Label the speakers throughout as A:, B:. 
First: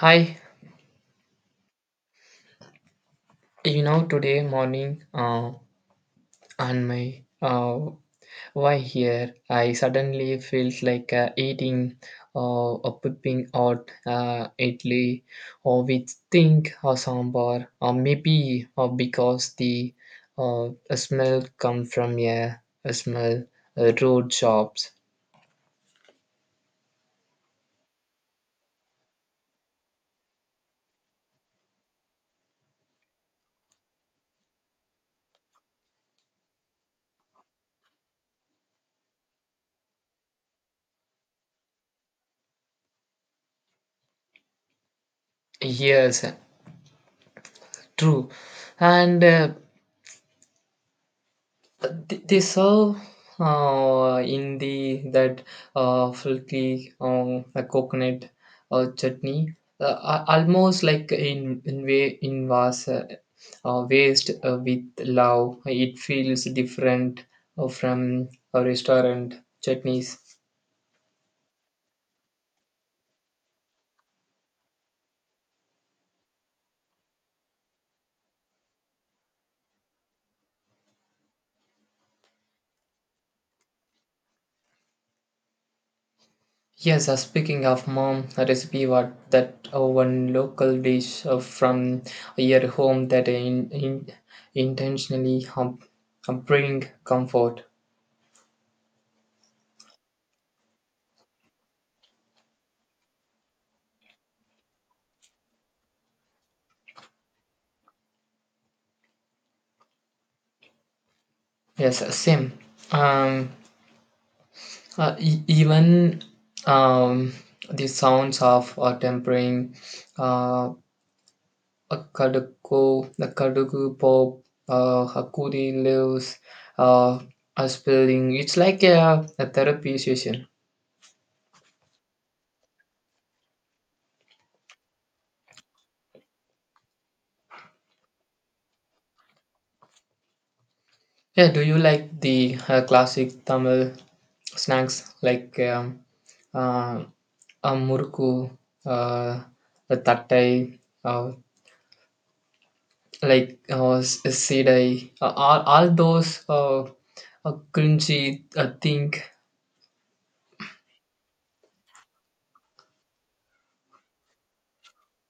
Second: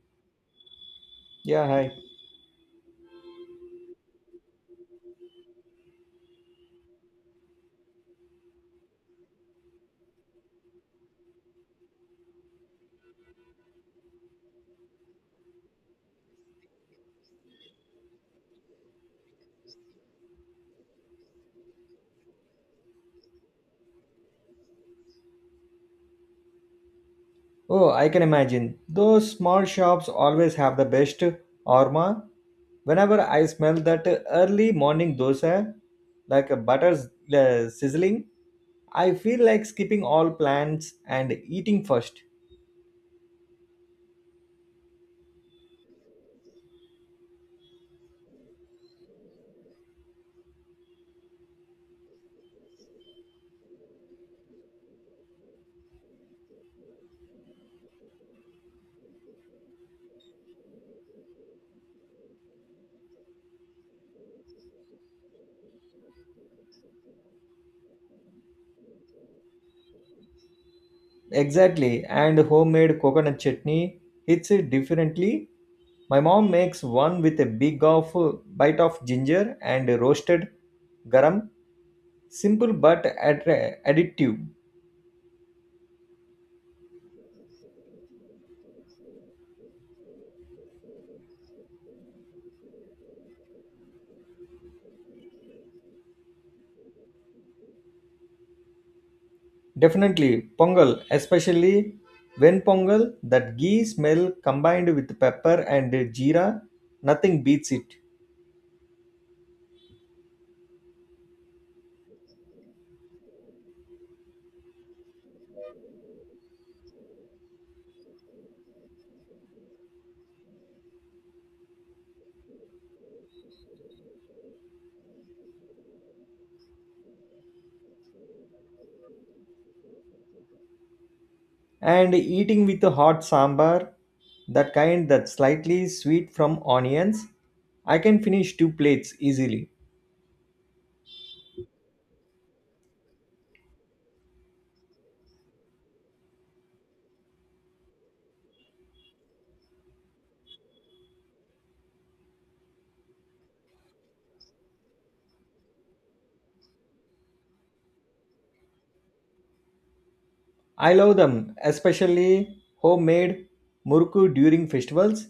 A: Hi,
B: Yeah, hi.
A: today morning on my why here, I suddenly felt like eating or pooping out idli or with think or sambar or maybe or because the uh, smell come from a smell road shops.
B: Oh, I can imagine. Those small shops always have the best aroma. Whenever I smell that early morning dosa, like a butter sizzling, I feel like skipping all plans and eating first.
A: Yes, true, and they serve in the that filthy a coconut chutney, almost like in way in was waste with love. It feels different from a restaurant chutneys.
B: Exactly, and homemade coconut chutney hits it differently. My mom makes one with a big of bite of ginger and roasted garam. Simple but additive.
A: Yes, speaking of mom, a recipe what that one local dish from your home that in intentionally bring comfort.
B: Definitely, pongal, especially when pongal, that ghee smell combined with pepper and jeera, nothing beats it.
A: Yes, same. Um, Even um, the sounds of tempering, uh, a kaduku, the kaduku pop, hakuri leaves, uh, a spelling. It's like a therapy session.
B: And eating with a hot sambar, that kind that's slightly sweet from onions, I can finish two plates easily.
A: Yeah, do you like the classic Tamil snacks like uh, a murku, uh, a tattai, uh, said I, all those cringy think,
B: I love them, especially homemade murku during festivals.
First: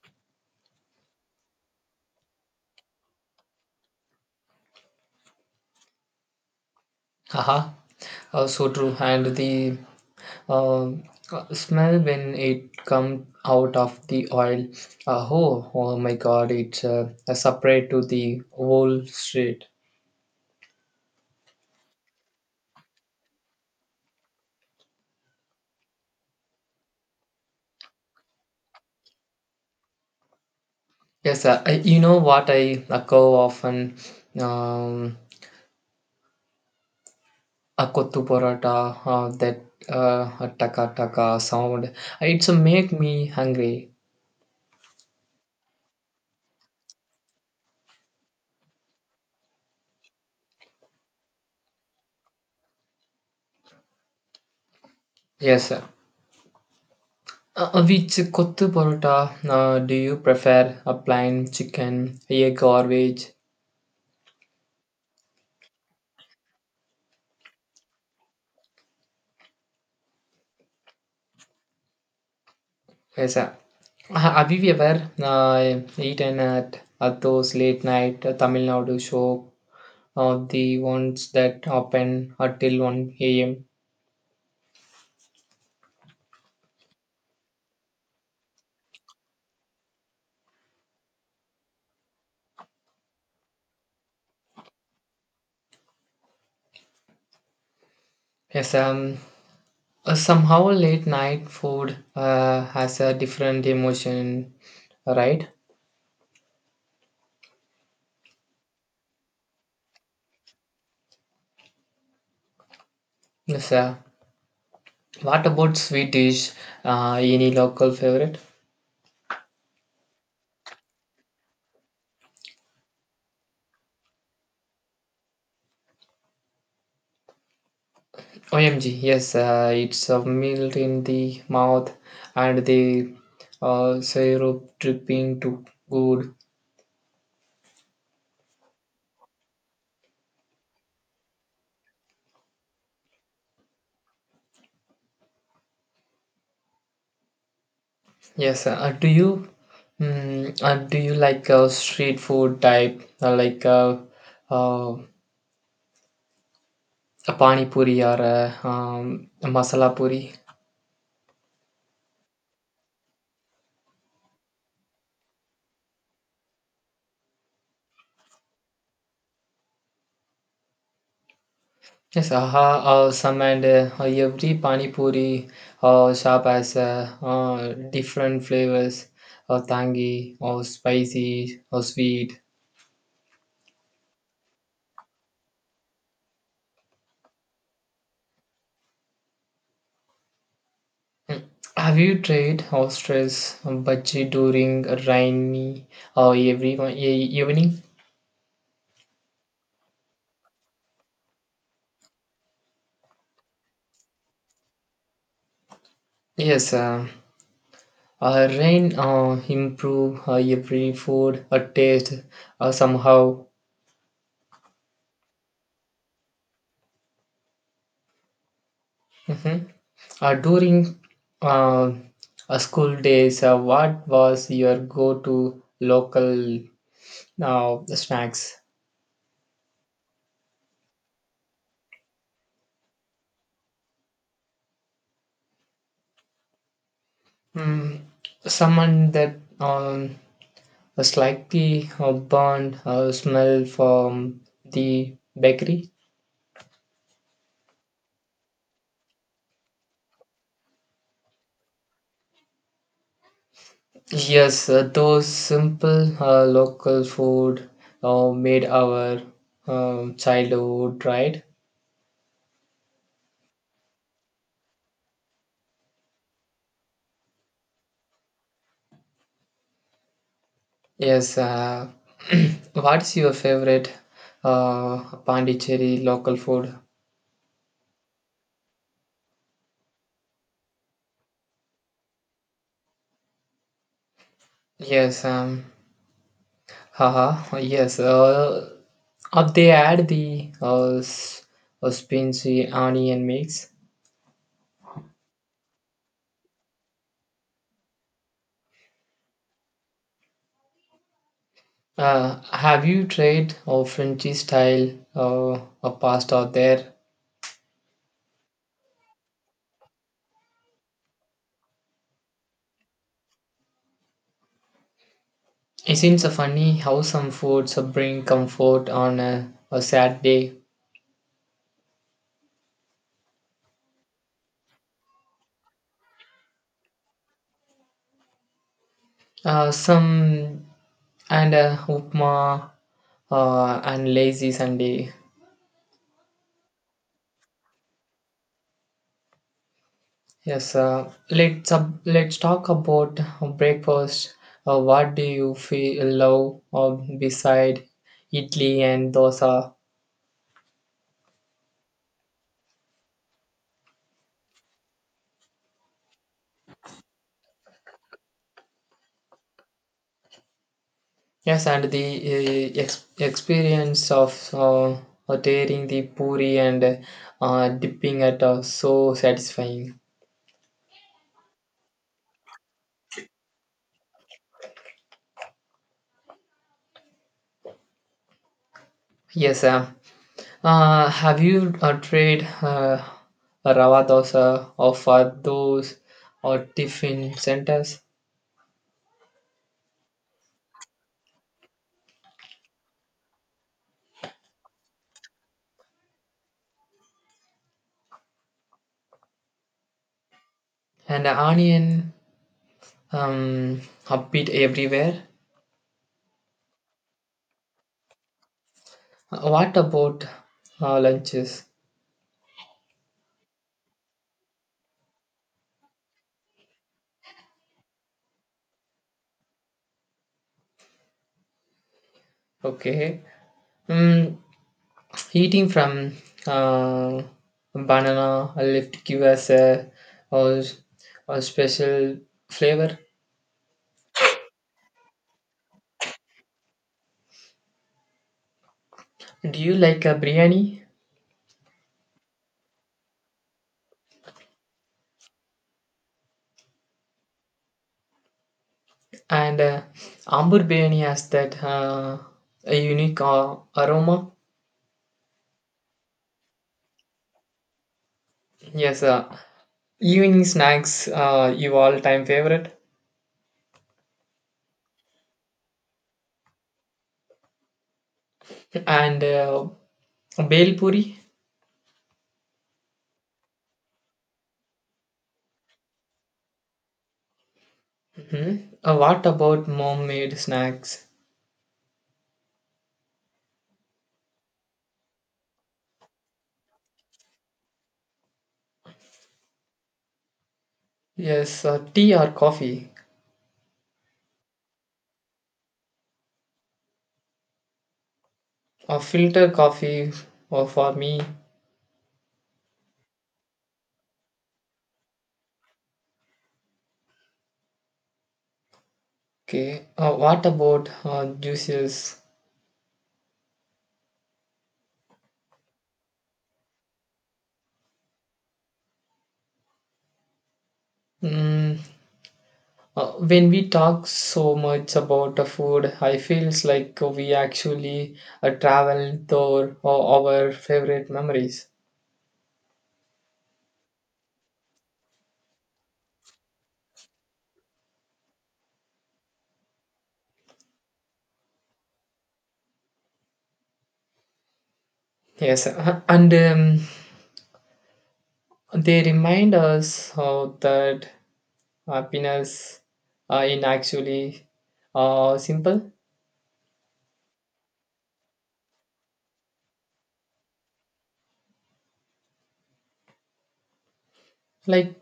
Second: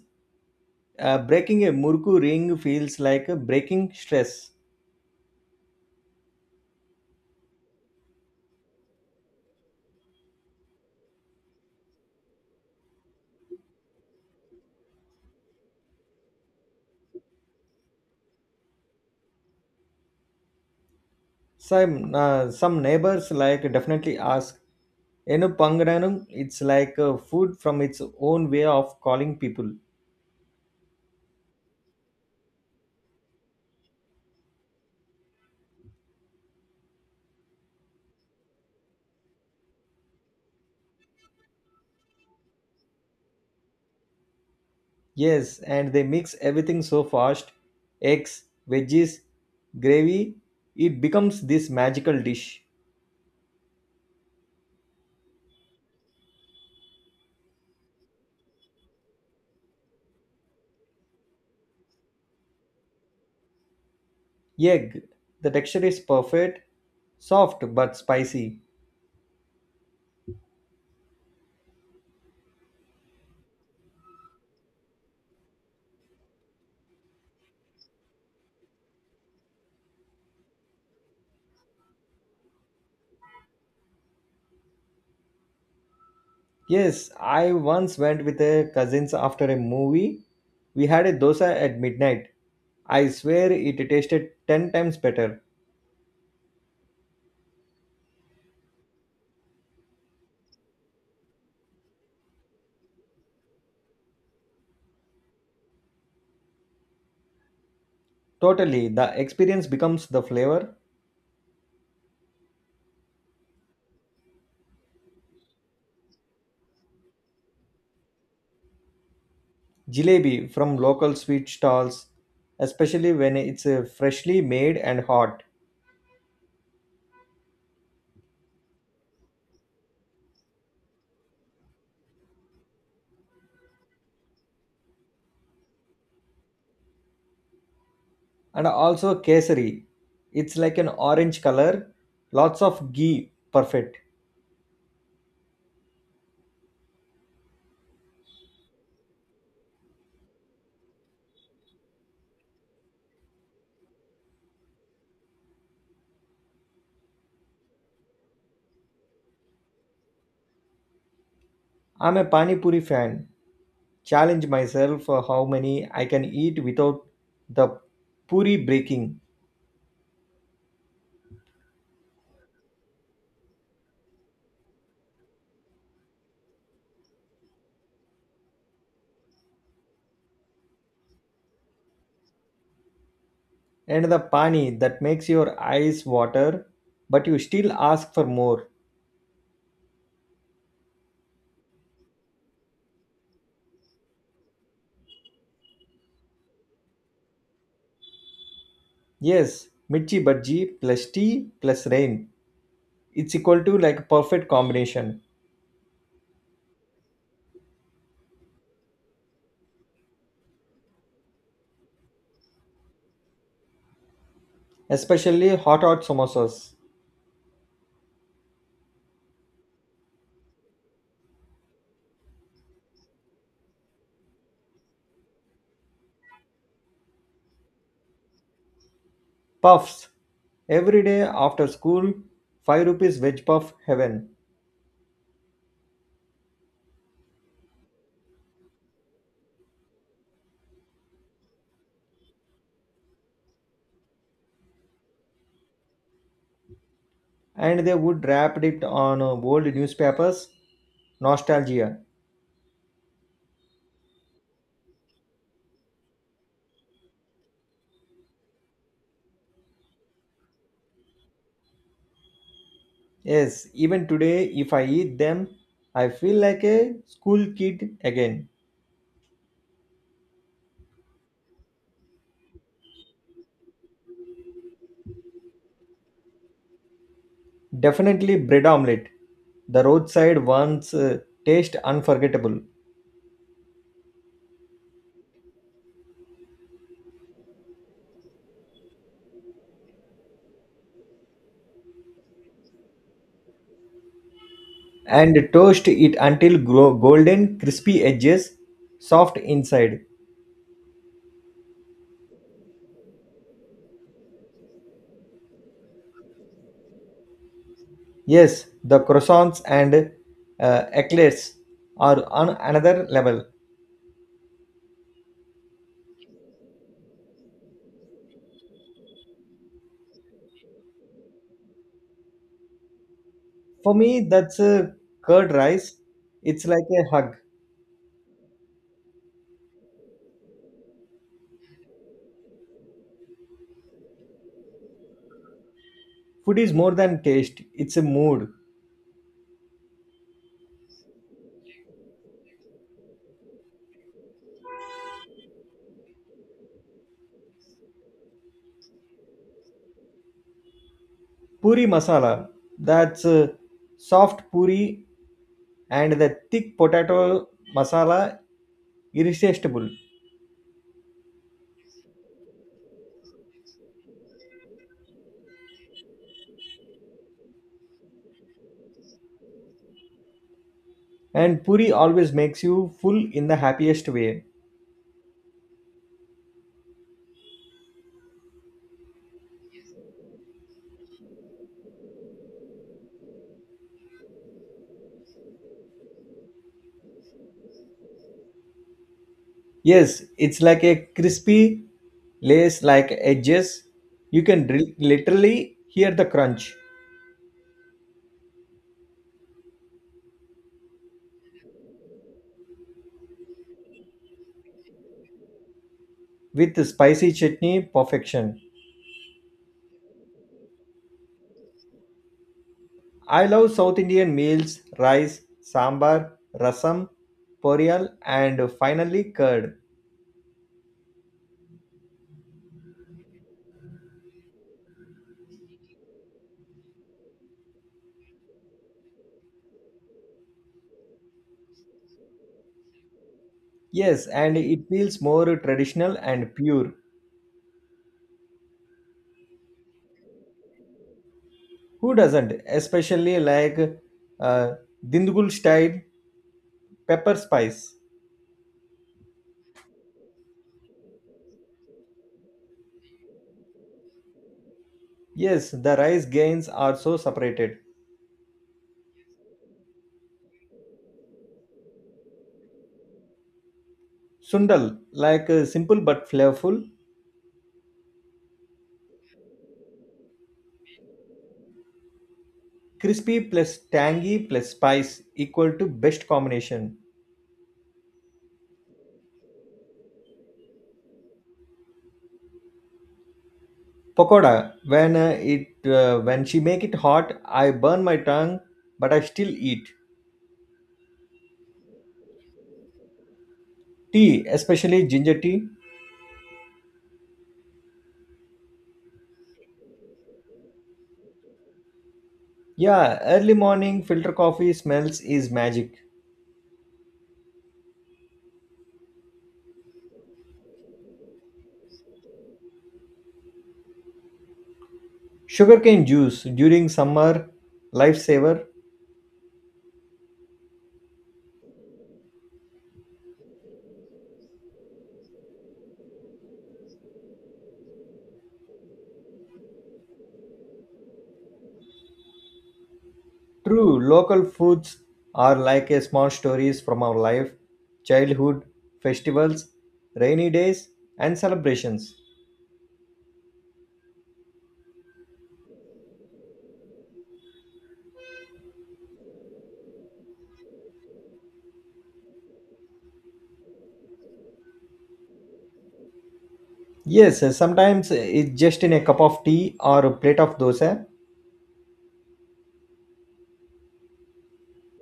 B: Breaking a murku ring feels like breaking stress.
A: haha, so true. And the uh, smell when it come out of the oil, oh my God, it's a separate to the whole street.
B: Some neighbors like definitely ask Enu Pangananum. It's like food from its own way of calling people.
A: Yes, sir. I, you know what I go often, um, a kottu paratha, that a taka taka sound. It's make me hungry.
B: Yes, and they mix everything so fast: eggs, veggies, gravy. It becomes this magical dish.
A: Yes, sir. Which kottu parotta do you prefer? A plain chicken, a garbage?
B: Egg. The texture is perfect, soft but spicy.
A: Yes, sir. Have you ever eaten at those late night Tamil Nadu show, the ones that open until 1 a.m.?
B: Yes, I once went with a cousins after a movie. We had a dosa at midnight. I swear it tasted 10 times better.
A: Yes, somehow late night food has a different emotion, right?
B: Totally, the experience becomes the flavor.
A: Yes, sir. What about sweet dish? Any local favorite?
B: Jalebi from local sweet stalls, especially when it's freshly made and hot.
A: OMG, yes, it's a melt in the mouth and the syrup dripping to good.
B: And also kesari. It's like an orange color, lots of ghee, perfect.
A: Yes, do you do you like street food type like uh, a pani puri or a masala puri?
B: I'm a pani puri fan. Challenge myself how many I can eat without the puri breaking,
A: Yes, some and every pani puri shop has different flavors, tangy or spicy or sweet.
B: and the pani that makes your eyes water, but you still ask for more.
A: Have you tried ostrich bhaji during a rainy or every evening?
B: Yes, mirchi bhaji plus tea plus rain. It's equal to like perfect combination,
A: Yes, rain improve every food taste somehow.
B: especially hot hot samosas.
A: Mhm. During uh, school days, what was your go-to local snacks?
B: Puffs. Every day after school, 5 rupees veg puff heaven.
A: Mm, someone that a slightly burnt smell from the bakery.
B: And they would wrap it on old newspapers. Nostalgia.
A: Yes, those simple local food made our childhood, right?
B: Yes, even today, if I eat them, I feel like a school kid again.
A: Yes. What's your favorite Pondicherry local food?
B: Definitely bread omelette. The roadside ones taste unforgettable.
A: Yes. Haha. Yes. Uh, they add the spicy onion mix.
B: And toast it until golden, crispy edges, soft inside.
A: Have you tried Frenchy style a pasta there?
B: Yes, the croissants and eclairs are on another level.
A: Isn't it funny how some foods bring comfort on a sad day?
B: For me, that's a curd rice. It's like a hug.
A: Some and upma and lazy Sunday.
B: Food is more than taste, it's a mood.
A: Yes, let's talk about breakfast. What do you feel love or beside idli and dosa?
B: Puri masala, that's a soft puri and the thick potato masala, irresistible.
A: Yes, and the experience of tearing the puri and dipping it so satisfying.
B: And puri always makes you full in the happiest way.
A: Yes, have you tried Rava dosa or Fados or tiffin centers
B: Yes, it's like a crispy lace like edges. You can literally hear the crunch
A: and onion um, upbeat everywhere?
B: with the spicy chutney perfection.
A: What about lunches?
B: I love South Indian meals: rice, sambar, rasam, poriyal and finally curd.
A: Okay, mm, eating from uh, banana left give us a, a special flavor.
B: Yes, and it feels more traditional and pure.
A: Do you like a biryani?
B: Who doesn't? Especially like uh, Dindgul style pepper spice.
A: And Ambur biryani has that a unique aroma.
B: Yes, the rice grains are so separated.
A: Yes, evening snacks, you all time favorite.
B: Sundal, like simple but flavorful,
A: And Bel puri.
B: crispy plus tangy plus spice equal to best combination.
A: Mhm. What about mom-made snacks?
B: Pakoda, when it when she make it hot, I burn my tongue, but I still eat.
A: Yes, tea or coffee?
B: Tea, especially ginger tea.
A: Filter coffee for me.
B: Yeah, early morning filter coffee smells is magic.
A: Okay. What about juices?
B: Sugarcane juice during summer, lifesaver.
A: Mm, when we talk so much about the food, I feels like we actually travel through our favorite memories.
B: True, local foods are like a small stories from our life: childhood, festivals, rainy days, and celebrations.
A: Yes, and they remind us that happiness in actually simple.
B: Yes, sometimes it's just in a cup of tea or a plate of dosa.
A: Like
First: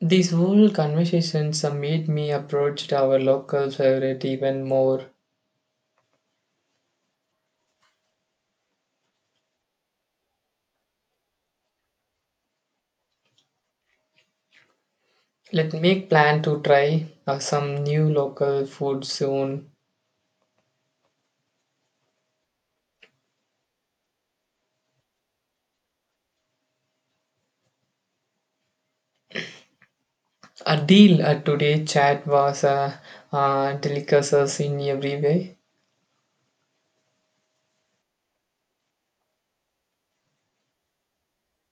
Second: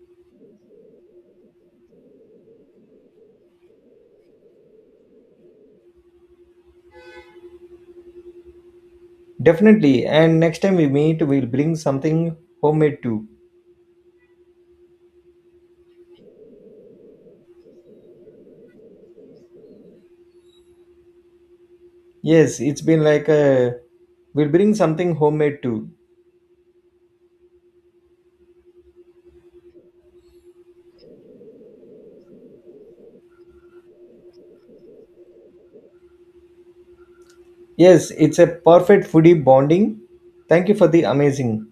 A: these whole conversations made me approach our local favorite even more.
B: Definitely, and next time we meet, we'll bring something homemade too.
A: Let me make plan to try some new local food soon.
B: Yes, it's been like a we'll bring something homemade too.
A: A deal today chat was a delicacies in every way.
B: Yes, it's a perfect foodie bonding. Thank you for the amazing.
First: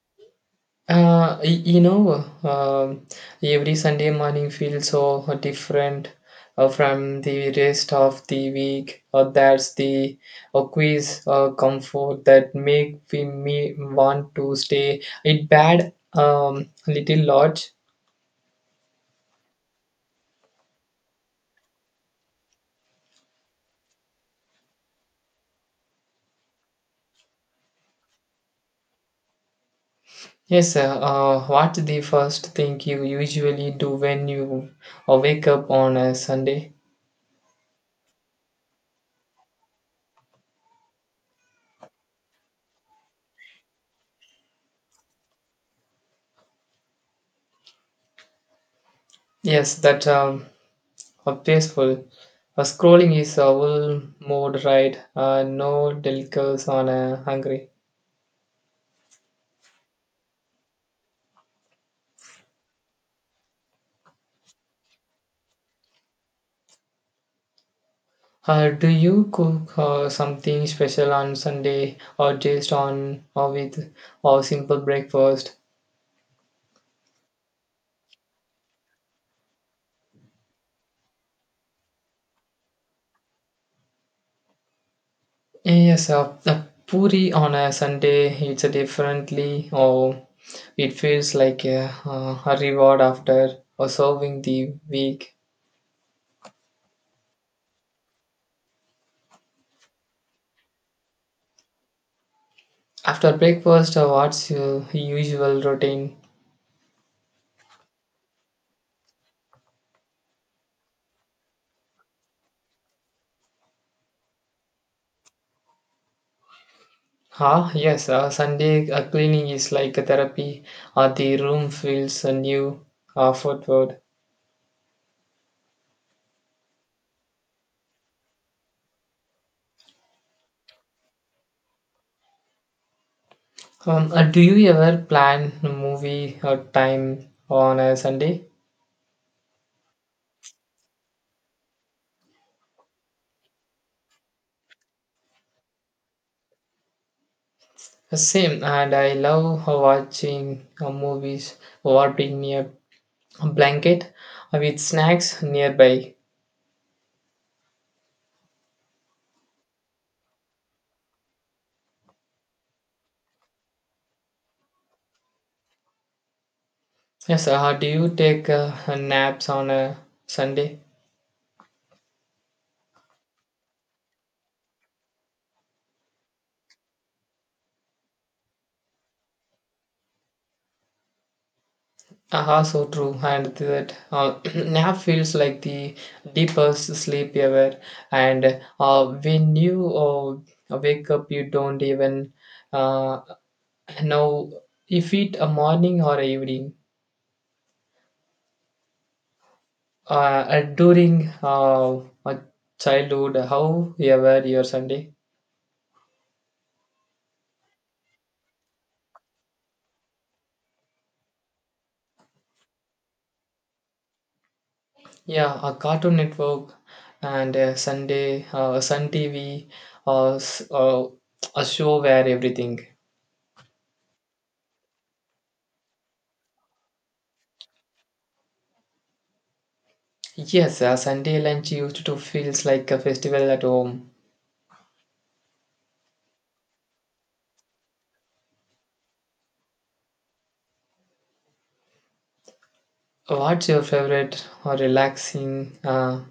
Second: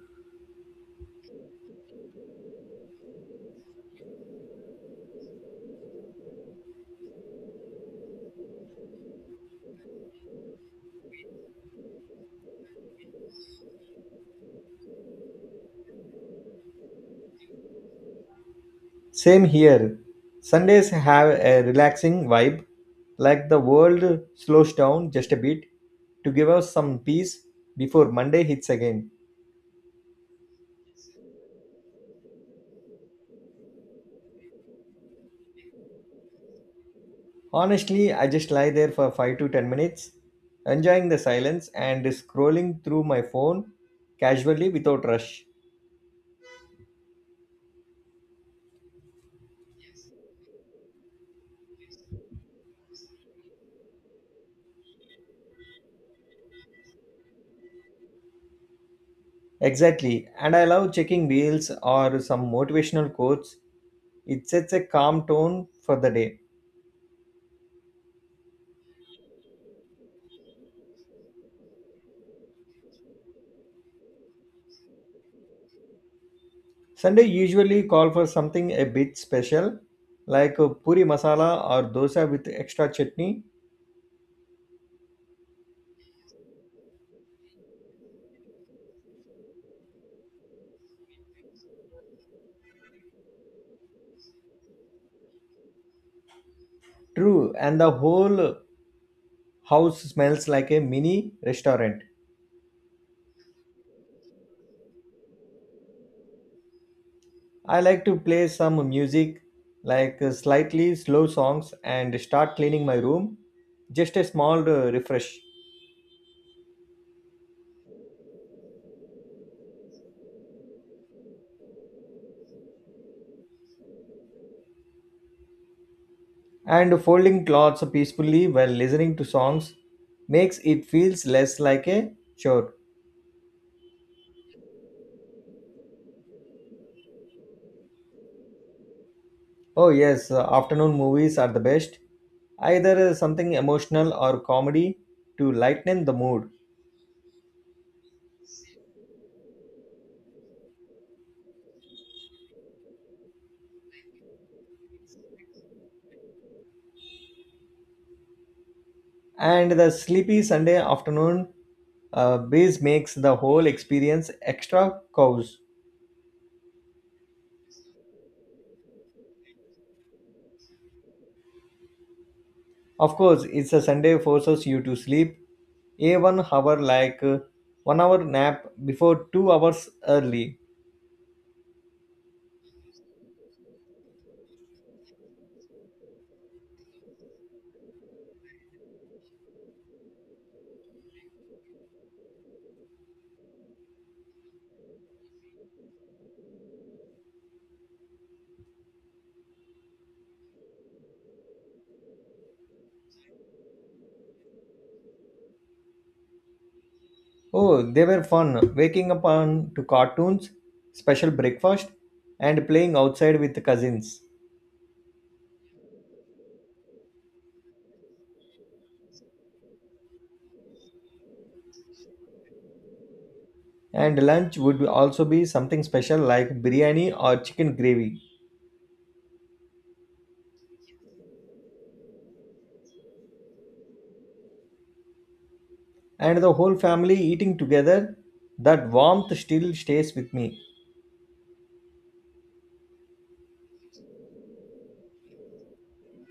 A: You know, um, every Sunday morning feels so different from the rest of the week. That's the quiz comfort that make we me want to stay. It bad little lodge.
B: Same here. Sundays have a relaxing vibe, like the world slows down just a bit to give us some peace before Monday hits again.
A: Yes, sir. What the first thing you usually do when you wake up on a Sunday?
B: Honestly, I just lie there for 5 to 10 minutes, enjoying the silence and scrolling through my phone casually without rush.
A: Yes, that peaceful. Scrolling is all mode, right? No delicacies on hungry.
B: Exactly, and I love checking reels or some motivational quotes. It sets a calm tone for the day.
A: Do you cook something special on Sunday or just on or with or simple breakfast?
B: Sunday usually call for something a bit special, like a puri masala or dosa with extra chutney.
A: Yes, the puri on a Sunday it's a differently or it feels like a reward after serving the week.
B: True, and the whole house smells like a mini restaurant.
A: After breakfast, what's your usual routine?
B: I like to play some music, like slightly slow songs, and start cleaning my room. Just a small refresh.
A: Ah, yes, Sunday cleaning is like a therapy. The room feels a new forward.
B: And folding clothes peacefully while listening to songs makes it feels less like a chore.
A: Do you ever plan movie time on a Sunday?
B: Oh, yes, afternoon movies are the best. Either something emotional or comedy to lighten the mood.
A: Same, and I love watching movies wrapped in a blanket with snacks nearby.
B: And the sleepy Sunday afternoon breeze makes the whole experience extra cozy.
A: Yes, do you take naps on a Sunday?
B: Of course, it's a Sunday forces you to sleep a 1 hour like 1 hour nap before 2 hours early.
A: Ah, so true. And that nap feels like the deepest sleep ever. And when you wake up, you don't even uh, know if it a morning or evening. During my childhood, however, your Sunday.
B: Oh, they were fun. Waking up on to cartoons, special breakfast, and playing outside with cousins.
A: Yeah, a Cartoon Network and Sunday, Sun TV, uh, s- uh, a show where everything.
B: And lunch would also be something special like biryani or chicken gravy.
A: Yes, a Sunday lunch used to feels like a festival at home.
B: And the whole family eating together, that warmth still stays with me.
A: What's your favorite or relaxing uh,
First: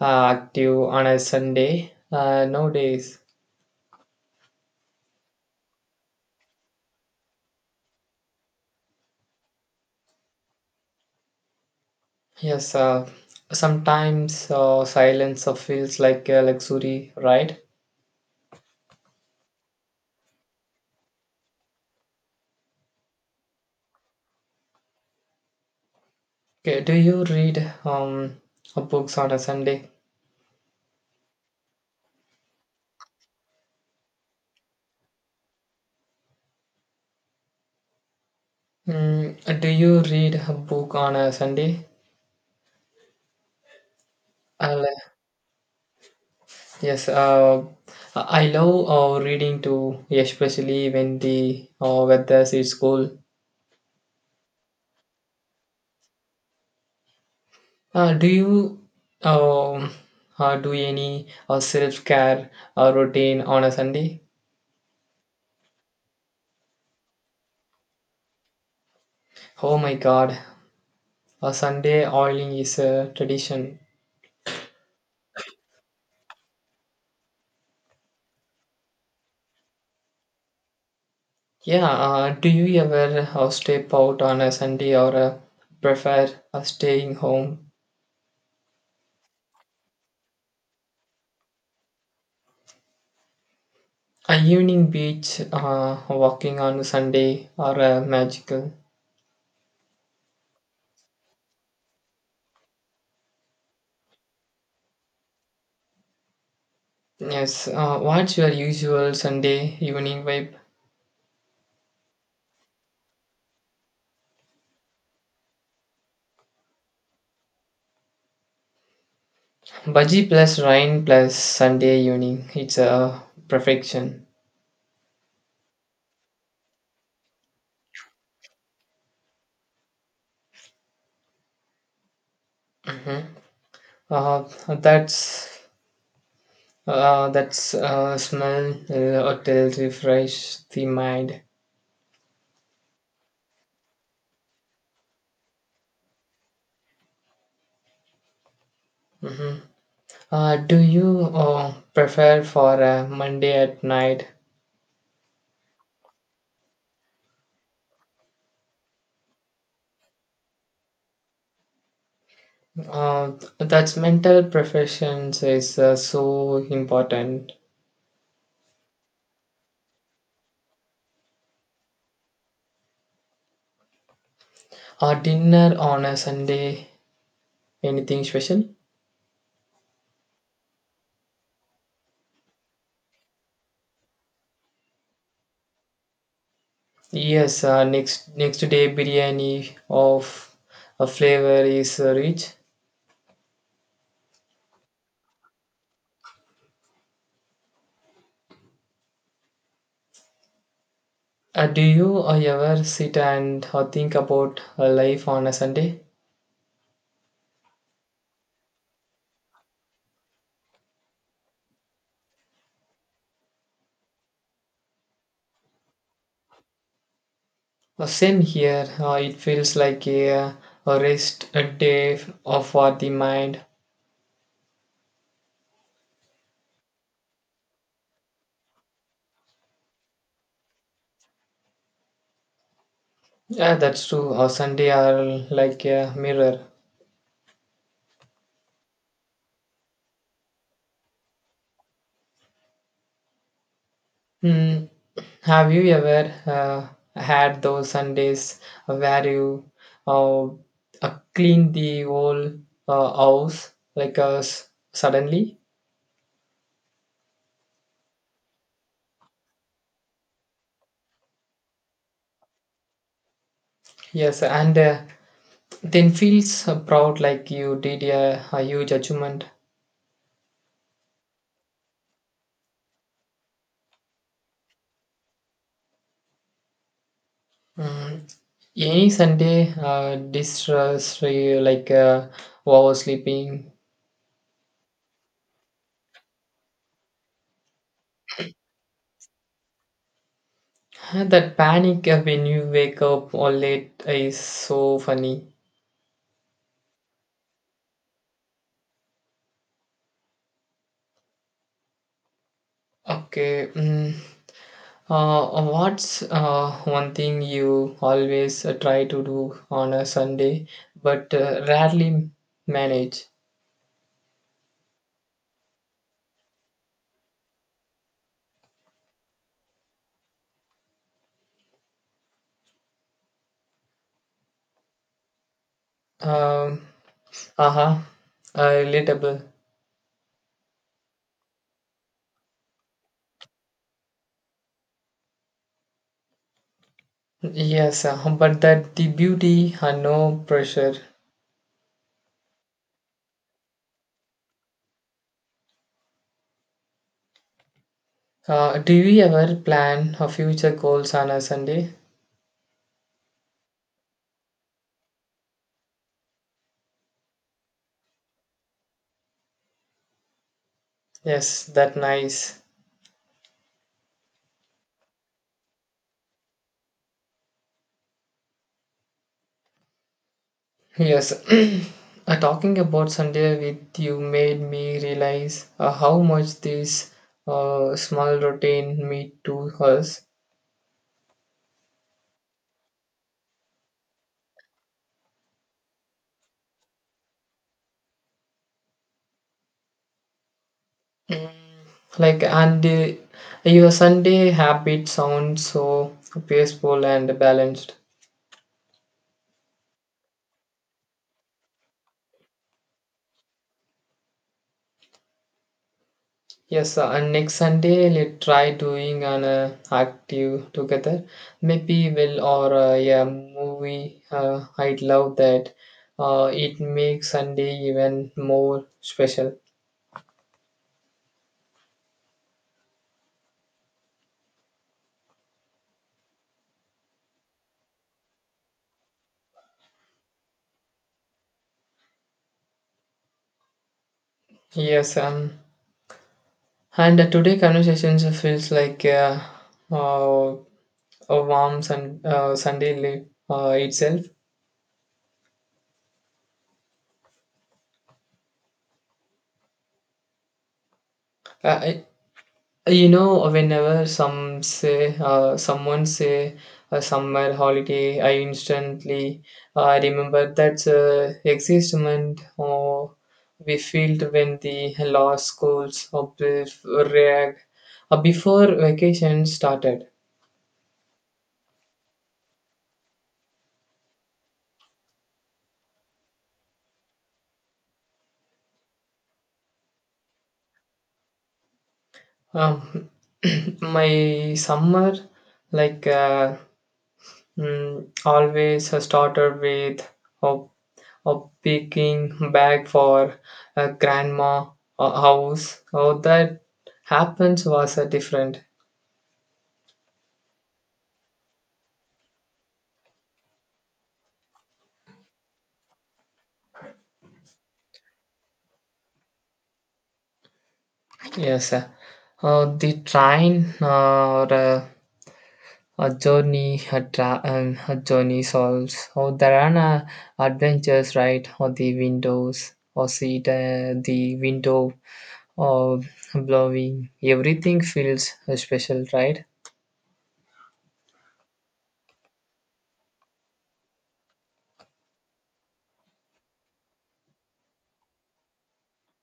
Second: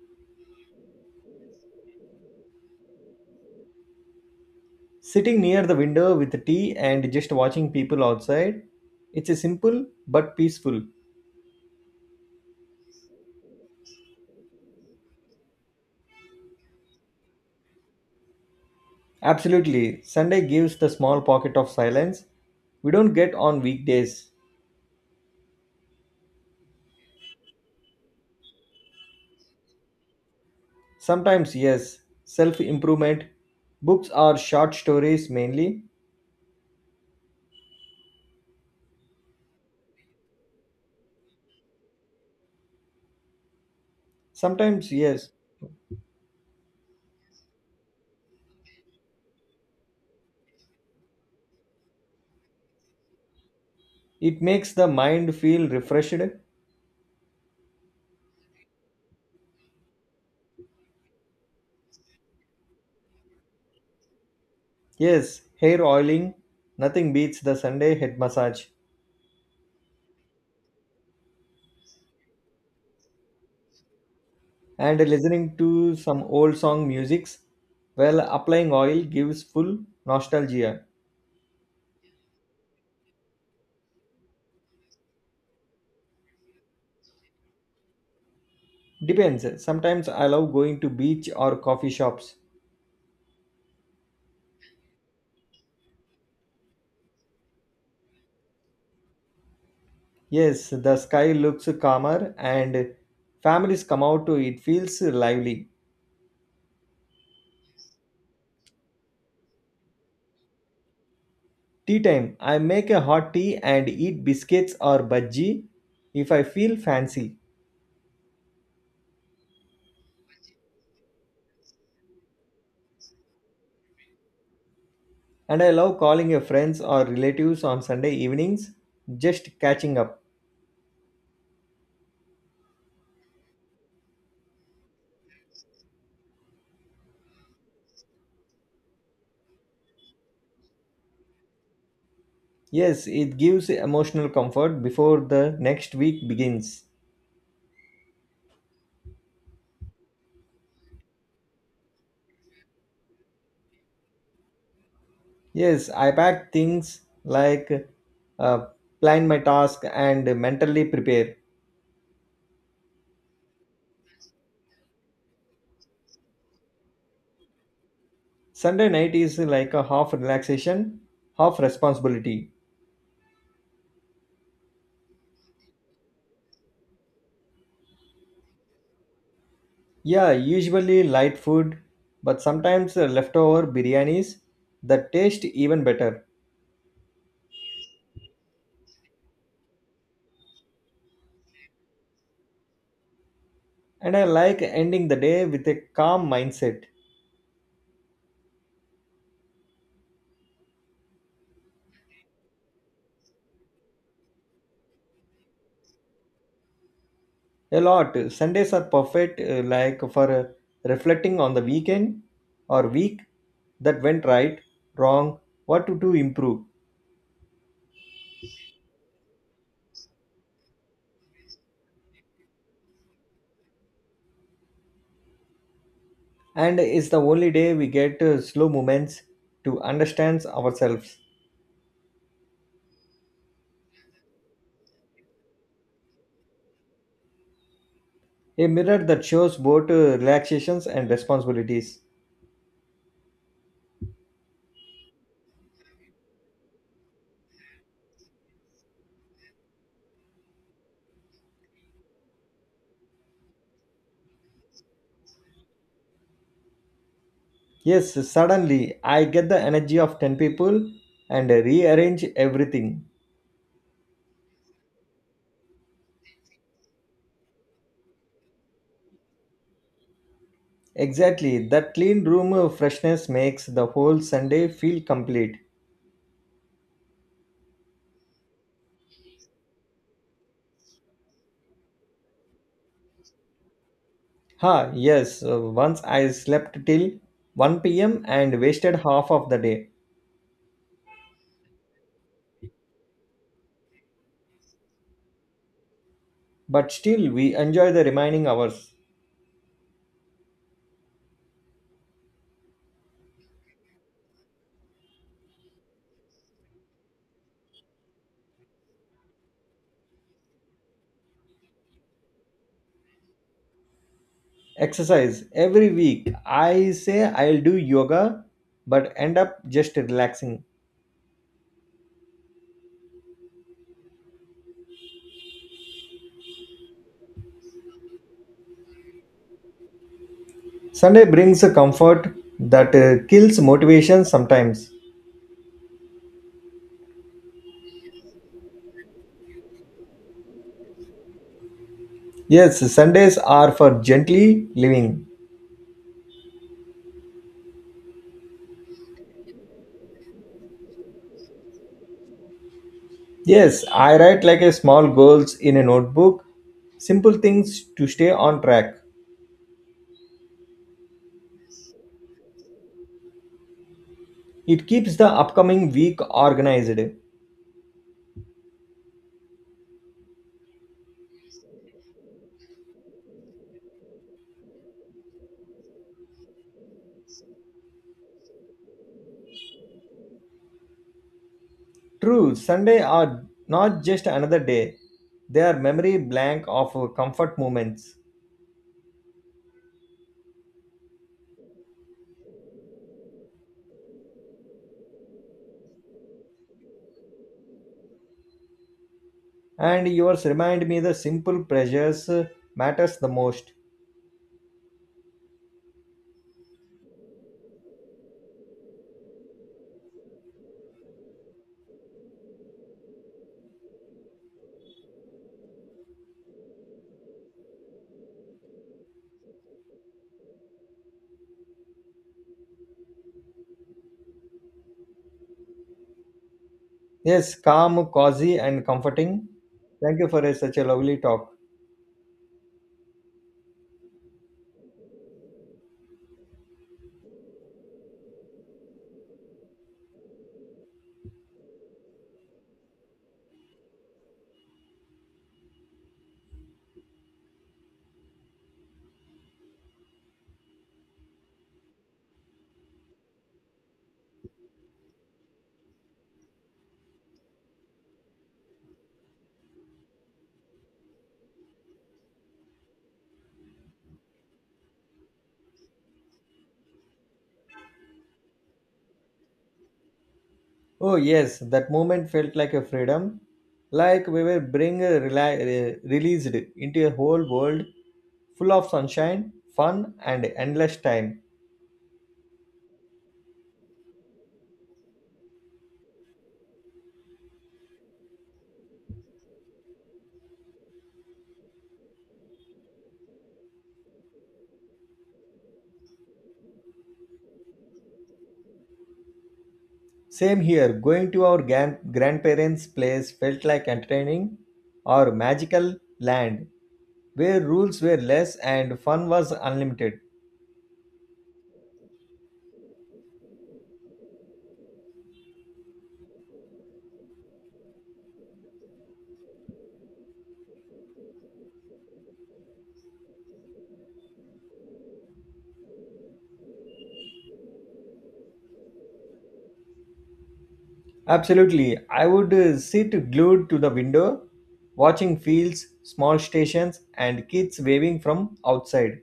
A: uh, active on a Sunday nowadays?
B: Sitting near the window with tea and just watching people outside, it's a simple but peaceful.
A: Yes, sometimes silence feels like a luxury, right?
B: Absolutely, Sunday gives the small pocket of silence we don't get on weekdays.
A: Okay, do you read books on a Sunday?
B: Sometimes yes, self improvement books or short stories mainly.
A: Mm, do you read a book on a Sunday? Uh,
B: Sometimes yes.
A: Yes, I love reading too, especially when the weather is cool.
B: It makes the mind feel refreshed.
A: Do you um, do any self care routine on a Sunday?
B: Yes, hair oiling, nothing beats the Sunday head massage.
A: Oh my God, a Sunday oiling is a tradition.
B: And listening to some old song musics while applying oil gives full nostalgia.
A: Yeah, do you ever step out on a Sunday or prefer staying home?
B: Depends. Sometimes I love going to beach or coffee shops.
A: A evening beach walking on a Sunday or magical.
B: Yes, the sky looks calmer and families come out to it feels lively.
A: Yes, what's your usual Sunday evening vibe?
B: Tea time. I make a hot tea and eat biscuits or bhaji if I feel fancy.
A: Bhaji plus rain plus Sunday evening. It's a perfection.
B: And I love calling your friends or relatives on Sunday evenings, just catching up.
A: Hmm. Uh, that's that's smell hotel refresh the mind.
B: Yes, it gives emotional comfort before the next week begins.
A: Hmm. Do you prefer for a Monday at night?
B: Yes, I pack things like uh, plan my task and mentally prepare.
A: Uh, that's mental professions is so important.
B: Sunday night is like a half relaxation, half responsibility.
A: Dinner on a Sunday. Anything special?
B: Yeah, usually light food, but sometimes leftover biryanis that taste even better.
A: Yes, next day biryani of a flavor is rich.
B: And I like ending the day with a calm mindset.
A: Do you ever sit and think about life on a Sunday?
B: A lot. Sundays are perfect, like for reflecting on the weekend or week that went right, wrong, what to do improve.
A: Same here. It feels like a rest a day for the mind.
B: And it's the only day we get slow moments to understand ourselves.
A: Yeah, that's true. Sunday are like a mirror.
B: A mirror that shows both relaxations and responsibilities.
A: Hmm. Have you ever had those Sundays where you uh, clean the whole house like suddenly?
B: Yes, suddenly I get the energy of 10 people and rearrange everything.
A: Yes, and then feels proud like you did a huge achievement.
B: Exactly, that clean room freshness makes the whole Sunday feel complete.
A: Mm, any Sunday distress you like oversleeping.
B: Ha, yes, once I slept till 1 p.m. and wasted half of the day.
A: That panic when you wake up all late is so funny.
B: But still, we enjoy the remaining hours.
A: Okay. Mm. What's one thing you always try to do on a Sunday but rarely manage?
B: Exercise every week. I say I'll do yoga, but end up just relaxing.
A: Um, uh-huh. Relatable.
B: Sunday brings a comfort that kills motivation sometimes.
A: Yes, but that the beauty and no pressure.
B: Yes, Sundays are for gently living.
A: Do you ever plan a future goals on a Sunday?
B: Yes, I write like a small goals in a notebook. Simple things to stay on track.
A: Yes, that nice.
B: It keeps the upcoming week organized.
A: Yes, talking about Sunday with you made me realize how much this small routine mean to us.
B: True, Sunday are not just another day. They are memory blank of comfort moments.
A: Like, and your Sunday habit sounds so peaceful and balanced.
B: And yours remind me the simple pleasures matters the most.
A: Yes, and next Sunday let's try doing an active together. Maybe we'll or yeah movie. I'd love that. It makes Sunday even more special.
B: Yes, calm, cozy and comforting. Thank you for such a lovely talk.
A: Yes, and today conversations feels like uh, a warm sun, Sunday leaf itself. Uh, I, you know, whenever some say, someone say a summer holiday, I instantly remember that existment or we felt when the law schools or react before vacation started.
B: Oh yes, that moment felt like a freedom. Like we were being released into a whole world full of sunshine, fun and endless time.
A: Um, my summer like. Always started with a, a picking bag for a grandma house. How that happens was different.
B: Same here, going to our grandparents' place felt like entertaining or magical land where rules were less and fun was unlimited.
A: Yes, sir. The train or a journey, a journey solves. Or there are adventures, right? Or the windows, or see the window, or blowing. Everything feels special, right?
B: Absolutely, I would sit glued to the window, watching fields, small stations, and kids waving from outside.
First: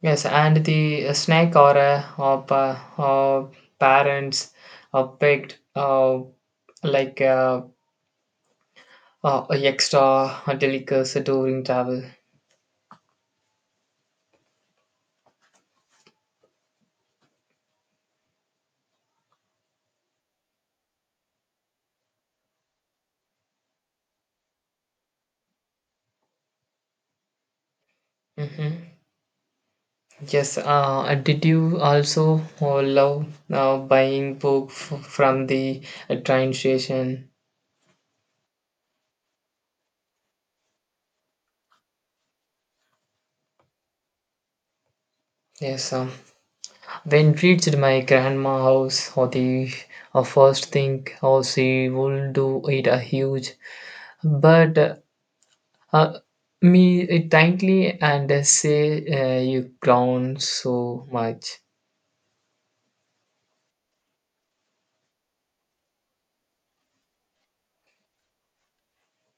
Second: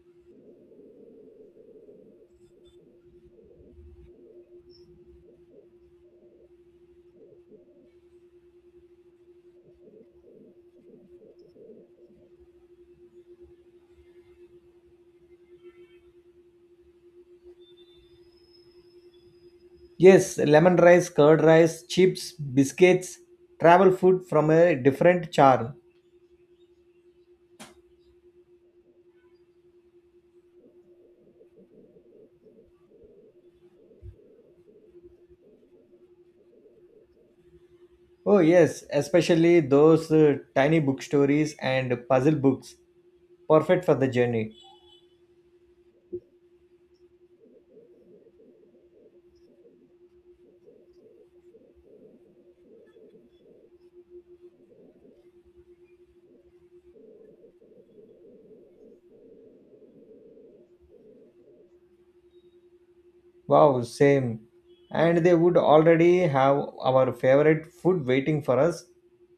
A: Yes, and the snake or a or parents or pet like uh, extra delicacy during travel.
B: Yes, lemon rice, curd rice, chips, biscuits, travel food from a different charm.
A: Hmm. Yes, did you also love buying book from the train station?
B: Oh, yes, especially those tiny book stories and puzzle books. Perfect for the journey.
A: Yes, when reached my grandma house, or the first thing she would do it a huge, but Uh, me it kindly and say you ground so much.
B: Wow, same. And they would already have our favorite food waiting for us.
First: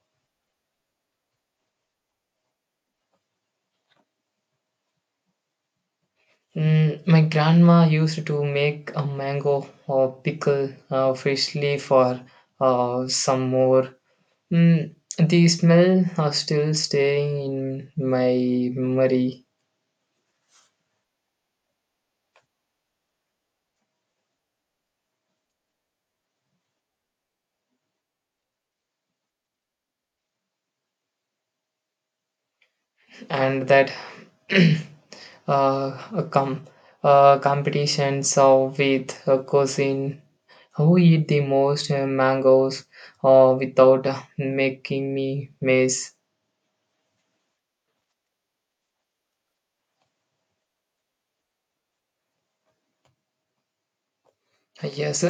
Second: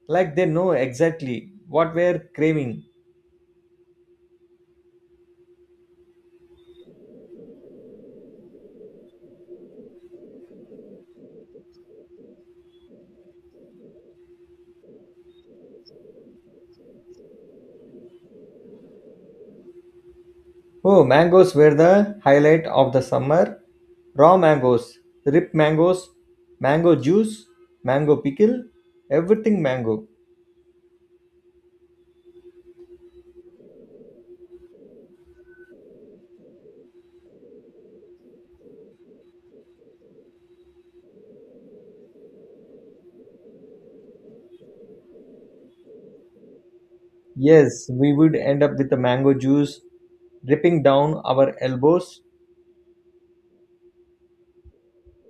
B: Like they know exactly what we're craving.
A: Mm, my grandma used to make a mango or pickle freshly for some more. Mm, the smell are still staying in my memory,
B: Oh, mangoes were the highlight of the summer. Raw mangoes, ripe mangoes, mango juice, mango pickle, everything mango.
A: and that uh, com competitions of with a cousin. Who eat the most mangoes without making me miss?
B: Yes, we would end up with the mango juice dripping down our elbows.
A: Yes,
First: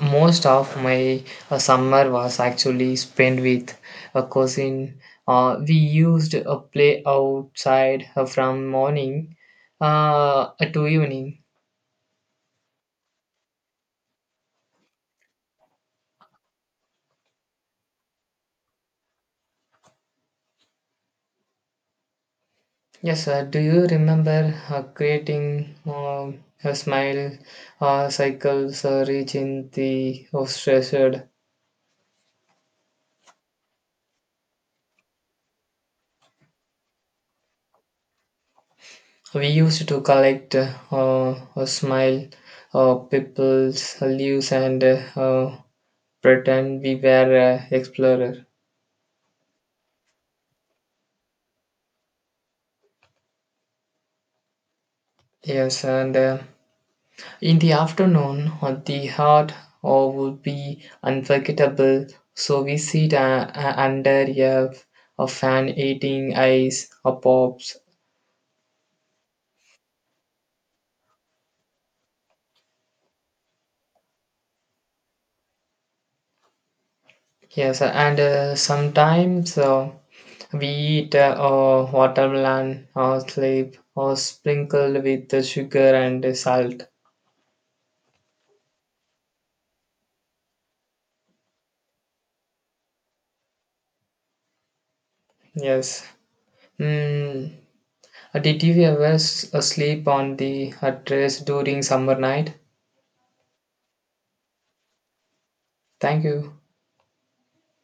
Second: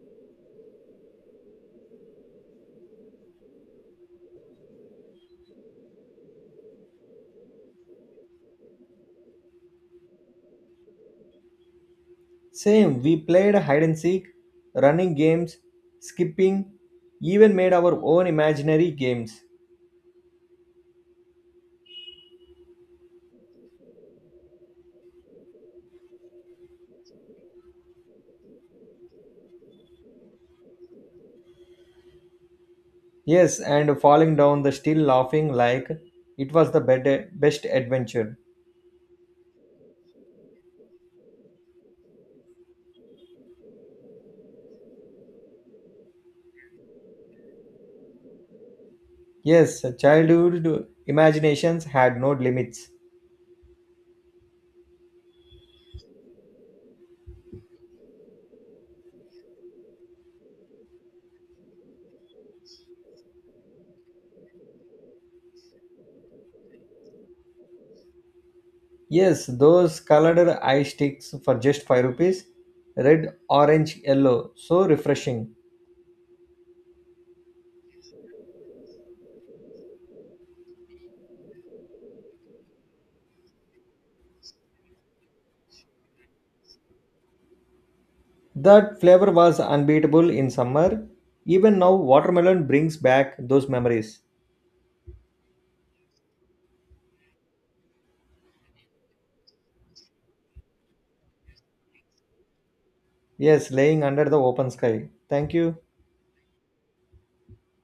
A: most of my summer was actually spent with a cousin. We used a play outside from morning to evening.
B: Same, we played hide and seek, running games, skipping, even made our own imaginary games.
A: Yes, sir. Do you remember creating a smile cycles reaching the stressed.
B: Yes, and falling down the still laughing like it was the best adventure.
A: We used to collect small people's leaves and pretend we were explorer.
B: Yes, childhood imaginations had no limits.
A: Yes, and in the afternoon, the heart would be unforgettable. So we sit under a fan eating ice or pops.
B: Yes, those colored eye sticks for just 5 rupees, red, orange, yellow, so refreshing.
A: Yes, and sometimes. We eat watermelon or slip or sprinkled with the sugar and salt.
B: That flavor was unbeatable in summer. Even now, watermelon brings back those memories.
A: Yes. Mm. Did you ever sleep on the terrace during summer night?
B: Yes, laying under the open sky. Thank you.
A: Thank you.